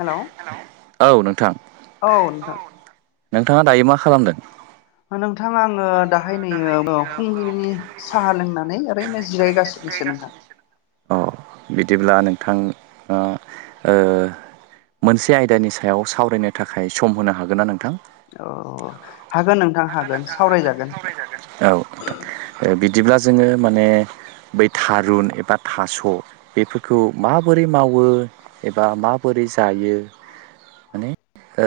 हेल' औ नोंथां। औ नोंथां नोंथाङा दायो मा खालामदों? नोंथा आङो दाहाय नैयो फुंबिलिनि साहा लोंनानै ओरैनो जिरायगासिनो एसे नोंथां। अ बिदिब्ला नोंथां मोनसे आयदानि सायाव सावरायनो थाखाय सम होनो हागोन ना नोंथां। औ हागोन नोंथां हागोन नोंथां हागोन सावरायजागोन सावरायजागोन औ। बिदिब्ला जोङो माने बै थारुन एबा थास' बेफोरखौ माबोरै मावो एबा माबोरै जायो माने ओ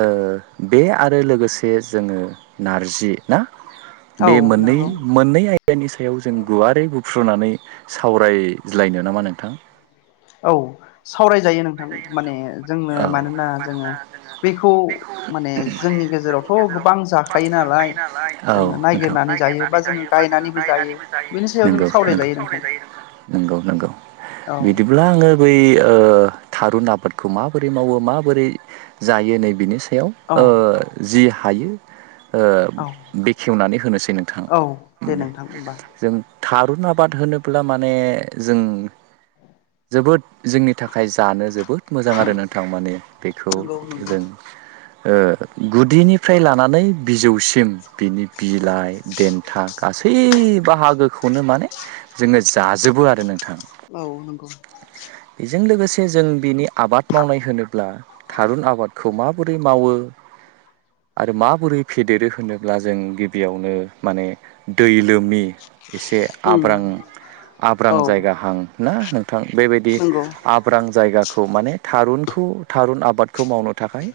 बे आरो लोगोसे जोङो नारजि ना औ बे मोननै नंगौ मोननै आयदानि सायाव जों गुवारै फुफ्रुनानै सावराय्लायनो नामा नोंथां। औ सावरायजायो नोंथां माने जोंनो मानोना जोङो बेखौ माने जोंनि गेजेरावथ' गोबां जाखायोना जायो नालाय औ नोंथिरनानै जोङो जायो बा जो जायो गायनानैबो बेनि सायाव जों जायो। सावरायजायो नोंथां नंगौ नंगौ औ बिदिब्ला आङो। बै ओ थारुन आबादखौ माबोरै मावो माबोरै जायो नै बिनि स हायाव औ ओ जि हायो ओ औ बेखेवनानै होनोसै नोंथाङा औ दे माने नोंथां होमबा जों थारुन आबाद होनोब्ला माने जों जोबोद जोंनि थाखाय खाय जानो जोबोद मोजां आरो नोंथां माने बेखौ नंगौ नंगौ जों ओ गुदिनिफ्राय लानानै बिजौसिम बिनि बिलाइ देथा गासैबो सै बाहागोखौनो माने जोङो जाजोबो आरो नों औ नंगौ। बेजों लोगोसे जों बिनि आबाद खौ माबोरै मावो आरो माबोरै फेदेरो होनोब्ला जों गिबियावनो माने दै लोमि एसे उम आब्रां आब्रां औ जायगाहां ना नोंथां बेबायदि नंगौ आब्रां जायगा खौ माने थारुनखौ थारुन आबादखौ मावनो थाखाय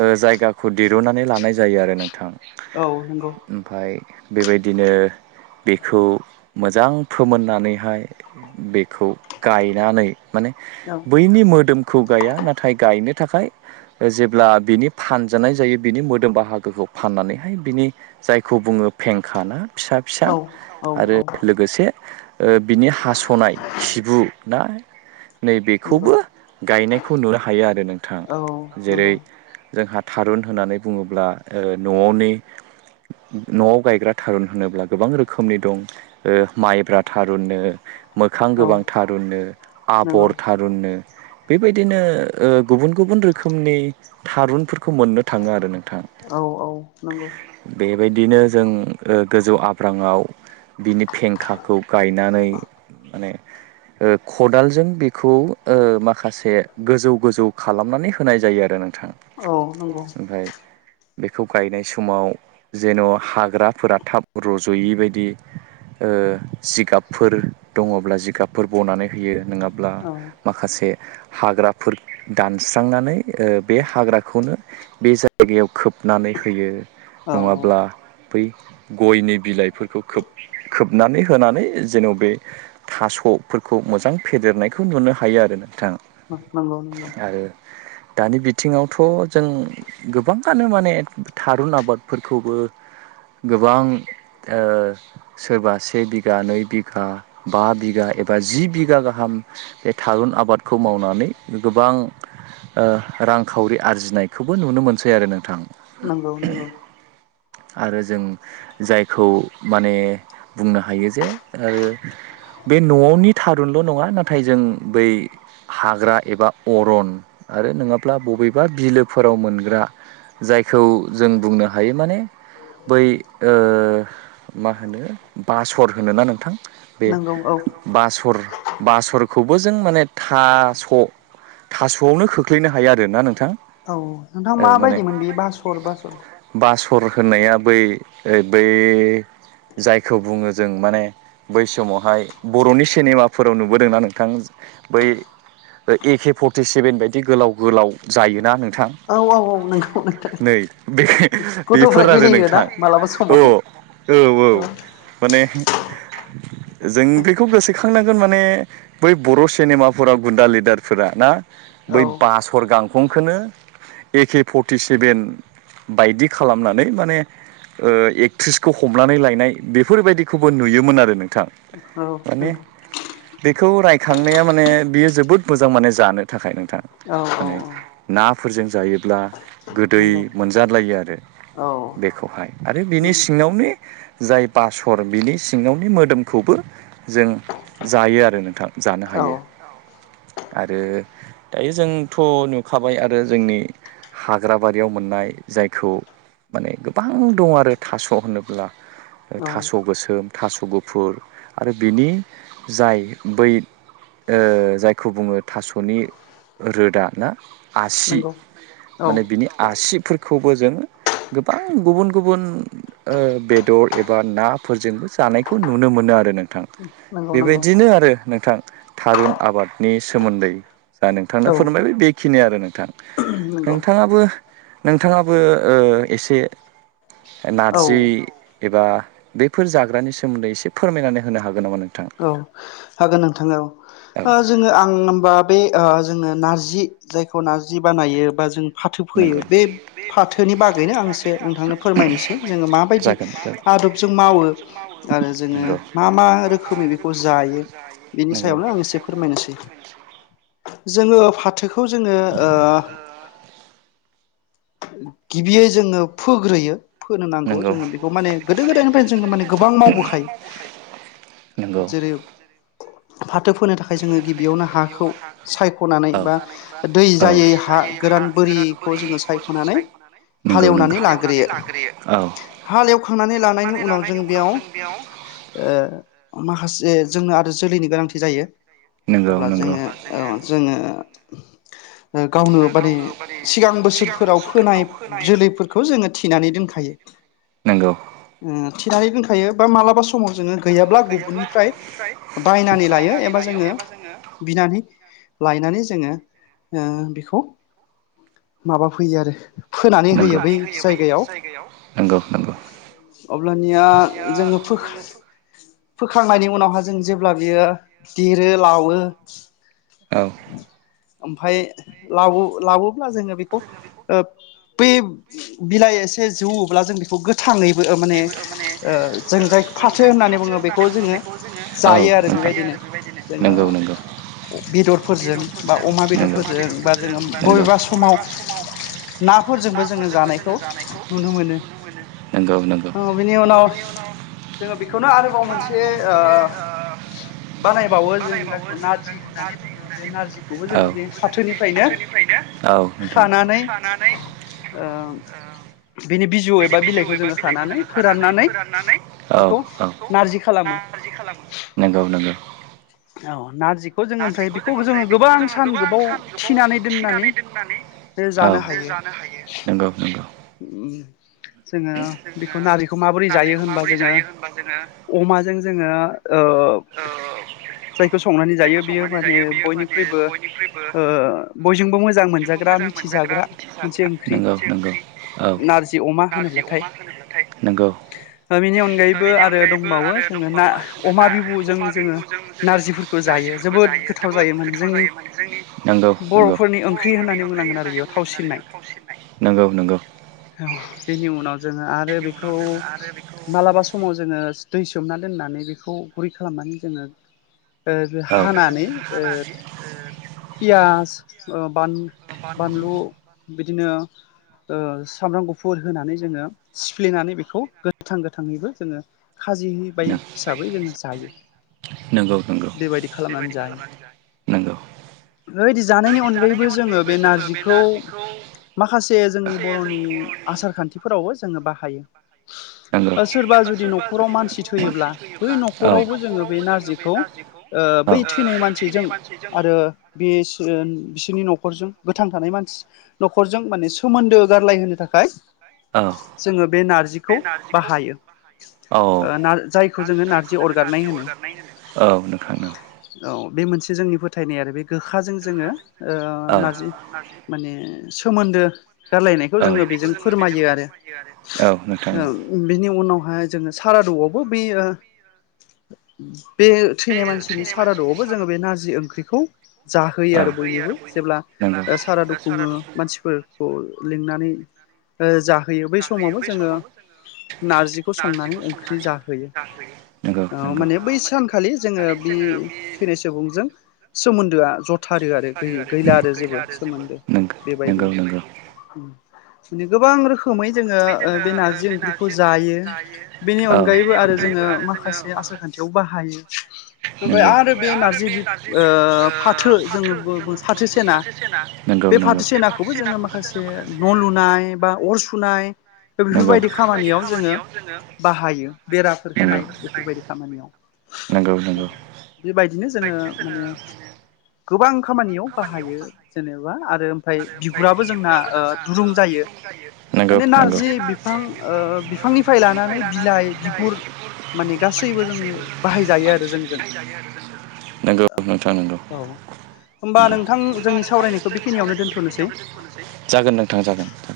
ओ जायगा खौ दिरुननानै लानाय जायो आरो नोंथां। औ नंगौ ओमफफ्राय बेबायदिनो बेखौ मोजां फोमोननानैहाय बेखौ गायनानै माने औ बैनि मोदोम दोमखौ गाया नाथाय गायनो थाखाय जेब्ला बिनि फानजानाय जायो बिनि मोदोम बाहागोखौ फाननानैहाय बिनि जायखौ बुङो फेंखाना फिसा फिसा औ औ आरो औ लोगोसे बिनि हास'नाय खिबु ना नंगौ नैबेखौबो गायनायखौ नुनो हायो आरो नोंथां औ जेरै नंगौ जोंहा थारुन होननानै बुङोब्ला न'आवनि न'आव गायग्रा थारुन होनोब्ला गोबां रोखोमनि दं माइब्रा थारुननो मोखां औ गोबां थारुननो नंगौ आबर थारुननो बेबायदिनो गुबुन गुबुन रोखोमनि थारुनफोरखौ मोननो थांङो आरो नोंथां औ औ नंगौ बेबायदिनो जों गोजौ आब्रांङाव बिनि फेंखाखौ गायनानै माने खदालजों बेखौ माखासे गोजौ गोजौ खालामनानै होनाय जायो आरो नोंथां औ नंगौ ओमफ्राय बेखौ गायनाय समाव जेन' हाग्राफोरा थाब रज'यै बायदि जिगाबफोर दङब्ला जिगाबफोर बनानै होयो नंङाब्ला औ माखासे हाग्राफोर दानस्रांनानै बे हाग्राखौनो बे जायगायाव खोब नानै होयो औ औ नङाब्ला बै गयनि बिलाइफोरखौ खोब खोबनानै होनानै जेन' बे थास' फोरखौ मोजां फेदेरनायखौ नुनो हायो आरो नोंथां नंगौ नंगौ आरो दानि बिथिङावथ' जों गोबांङानो माने थारुन आबादफोरखौबो गोबां सोरबा से बिगा नै बिघा बा बिगा एबा जि बिघा गाहाम थारुन आबादखौ खौ मावनानै गोबां रांखावरि आरजिनायखौबो नुनो मोनसै आरो नोंथां नंगौ नंगौ आरो जों जायखौ माने बुंनो हायो जे आरो बे न'नि थारुनल' नङा नाथाय जों बै हाग्रा एबा अरन आरो नङाब्ला बबेबा बिलोफोराव मोनग्रा जायखौ जों बुंनो हायो माने बै मा होनो बासर होनोना नोंथां बे नंगौ औ बासर बासरखौबो जों माने थास' थास'आवनो खोख्लैनो हायो आरोना नोंथां औ नोंथां औ माने माबायदिमोन बे बासर बासर सर होननाया बै बै जायखौ बुङो जों माने बै समावहाय बर'नि सिनेमाफोराव नुबोदोंना नोंथां बै एके फर्टिसेभेन बायदि गोलाव गोलाव जायोना नोंथां नोंथां औ औ नै गथ'फ्रा बेफोर आरो गेलेयो ना नोंथां मालाबा औ समाव औ औ माने जों बेखौ गोसोखांनांगोन माने बै बर' सिनेमाफोराव गुन्दा लिडारफोरा ना औ बै बासर गांखंखौनो एके फर्टि सेभेन बायदि खालामनानै माने एक्ट्रिसखौ हमनानै लायनाय बेफोरबायदिखौबो नुयोमोन आरो नों थां औ माने नंगौ बेखौ बेयो जोबोद मोजां माने जानो थाखाय नोंथां औ औ औ फोरजों जायो ब्ला गोदै नंगौ मोनजालायो आरो औ बेखौहाय आरो बिनि नंगौ सिङावनो जाय बासर बिनि सिङावनि मोदोमखौबो जों जायो आरो नोंथां जानो औ हायो आरो दायो जोंथ' नुखाबाय आरो जोंनि हाग्राबारियाव मोननाय जायखौ माने गोबां दं आरो थास' होनोब्ला थास' गोसोम थास' गुफुर आरो बिनि जाय बै ओ जायखौ बुङो थास'नि रोदा ना आसि नंगौ औ माने बिनि आसिफोरखौबो जों गोबां गुबुन गुबुन बेदर एबा नाफोरजोंबो जानायखौ नुनो मोनो आरो नों नथां नंगौ नंगौ बेबायदिनो आरो नोंथां थारुन आबादनि सोमोन्दै जा नोंथांनो औ फोरोंबाय बेखिनि आरो नोंथां। नंगौ नोंथाङाबो नोंथाङाबो ओ एसे औ नारजि एबा बेफोर जाग्रानि सोमोन्दै एसे फोरमायनानै होनो हागोन नामा नों औ हागोन नोंथां औ जोङो आं होमबा बे ओ जोङो नारजि जायखौ नारजि बानायो बा जों फाथो फैयो बे फाथोनि बागैनो आं एसे नोंथांनो फोरमायनोसै जोङो माबायदि आदबजों मावो आरो जोंङो मा मा रो खोमै बेखौ जायो बेनि सायावनो आं एसे फोरमायनोसै जोङो फाथोखौ जोङो ओ गिबियै जोङो फोग्रोयो फोनो नांगौ नंगौ जोङो बेखौ माने गोदो गोदायनिफ्रायनो जोङो माने गोबां मावबोखायो सायख'नानै जेरै फा थो फोनो थाखाय जोङो गिबियावनो हाखौ सायख'नानै बा दै जायै हा गोराना बो रैखौ जोङो सायख'नानै सायख'नानै हालेवनानै लाग्रोयो। अब्ला हालेवखांनानै लानायनि उनाव जों बेयाव ओ माखासे जोंनो आरो जोलैनि गोनांथि जायो। अब्ला जोङो जोङो गावनो माने सिगां बोसोरफोराव फोनाय जोलैफोरखौ जोङो थिनानै दोनखायो। नों थिनानै दोनखायो बा मालाबा समाव जोङो गैयाब्ला गु बुननिफ्राय बायनानै लायो एबा बिनानै लायनानै जोङो जोङो बेखौ माबा फैयो आरो नगौ फोनानै होयो बै जायगायाव नंगौ नंगौ। अब्लानिया जोङो फो खांनायनि उनावहा जों जेब्ला बियो देरो लावो औ ओमफ्राय लावो लाबवोब्ला जोङो बेखौ बै बिलाइ एसे जौवब्ला जों बेखौ गो थाङैबो माने जों गाय फाथो होननानै बुङो बे बखौ जोङो औ जायो आरो नोंथां बेबायदिनो जोङो नंगौ नंगौ बेदरफोरजों बा अमा बेदरफोरजों बा जोङो बबेबा समाव नाफोरजोंबो जोङो जानायखौ नुनो मोनो। नंगौ नंगौ औ बिनि उनाव जोङो बेखौनो आरोबाव मोनसे से ओ बानायबावो जों जायखौ नारजि होननानै बुङो बे नारजिखौबो औ जोङो बे फाथोनिफ्रायनो औ नोंथां खानानै खानानै ओ बेनि बिजौ एबा बिलाइखौ जोङो खानानै फोराननानै बेखौ नारजि खालामो नारजि खालामो नंगौ नंगौ। औ नारजिखौ जोङो ओमफ्राय नारजिखौ बेखौ जोङो ओमफ्राय बेखौ गोबां जोङो सान गोबां गोबाव सान गोबाव थिनानै दोननानै थिनानै दोननानै जानो औ हायो जानो हायो नंगौ नंगौ। जोङो बेखौ नारजिखौ माबोरै जायो होनबा जोङो अमाजों जोङो ओ जायखौ संनानै जायो। बियो माने बयनिख्रुइबो ओ बयजोंबो मोजां मोनजाग्रा जाग्रा मोनसे ओंख्रि नंगौ नंगौ औ नारजि अमा। होनोब्लाथाय नंगौ बिनि अनगायैबो आरो दंबावो जोङो ना अमा जोङो नारजिफोरखौ जायो जोबोद गोथाव जायो माने जोंनि नंगौ नंगौ बर'फोरनि ओंख्रि होननानै बुंनांगोन आरो बेयाव थावसिननाय नंगौ नंगौ औ। बेनि उनाव जोङो आरो बेखौ मालाबा समाव जोङो दै सोमना दोननानै बेखौ गुरै खालामनानै जोङो औ हानानै पियास बानलु बिदिनो सामब्राम गुफुर होनानै जोङो सिफ्लेनानै बेखौ गोथां गोथाङैबो जोङो खाजि ब हिसाबै जोङो जायो। नंगौ नंगौ बेबायदि खालामनानै नंगौ जायो बेबायदि जानायनि अनगायैबो जोङो बे नारजिखौ माखासे जोंनि बर'नि आसार खान्थिफोरावबो जोङो बाहायो। [inaudible] सोरबा जुदि न'खराव मानसि थैयोब्ला बै न'खरावबो जोङो बे नारजिखौ ओ बै थैनाय मानसिजों आरो बि बिसोरनि न'खर नखरजों गोथां थानाय मानसि न'खरजों माने सोमोन्दो गारलाय होनोनो थाखाय औ जोङो बे नारजिखौ बाहायो। औ ओ ना जायखौ जोङो जायखौ नारजि जों अरगारनाय नारजि होनो अरगारनाय होनो औ नोंथां नंगौ। औ। बे मोनसे जोंनि फोथायनाय आरो बे गोखाजों जोङो औ नारजि माने सोमोन्दो गारलायनायखौ औ जोङो बेजों फोरमायो आरो औ नोंथां बेनि उनावहाय जोङो। साराद'आवबो बे बे थैनाय मानसिनि सारादुआवबो जोङो बे नारजि ओंख्रिखौ जाहोयो औ आरो बयनोबो जेब्ला नंगौ सारादु खुङो मानसिफोरखौ लिंनानै जा होयो बै समावबो जोङो नारजिखौ संनानै ओंख्रि जाहोयो नंगौ माने बै सानखालि जोङो बे थैनाय सुबुंजों सोमोन्दोआ जथारो आरो गैला आरो जेबो सोमोन्दो नंगौ बेबायदि। नंगौ नंगौ नंगौ माने गोबां रोखोम रोखोमै जोङो बे नारजि ओंख्रिखौ जायो बेनि औ अनगायैबो आरो जोङो नोंथां माखासे आसार खान्थियाव बाहायो। ओमफ्राय बाहायो आरो बे नारजि बि फाथो जोङो फाथो सेना। नंगौ बे नंगौ फाथो नंगौ सेनाखौबो जोङो माखासे न' लुनाय बा अर सुनाय द बेफोर नंगौ बायदि खामानियाव जोङो बाहायो बेराफोर होनाय बेफोर बायदि खामानियाव। नंगौ नंगौ बेबायदिनो जोङो माने। गोबां खामानियाव बाहायो जेनेबा आरो ओमफ्राय बिगुराबो जोंना ओ दुरुं जायो जि नंगौ माने नारजि बिफां ओ बिफांनिफ्राय लानानै बिलाइ बिगुर माने गासैबो जोंनो बाहायजायो आरो जोंजों नोंथां। नंगौ। औ होमबा नोंथां जोंनि सावरायनायखौ बेखिनि सावरायनायखौ बेखिनियावनो दोनथ'नोसै जागोन नोंथां जागोन औ।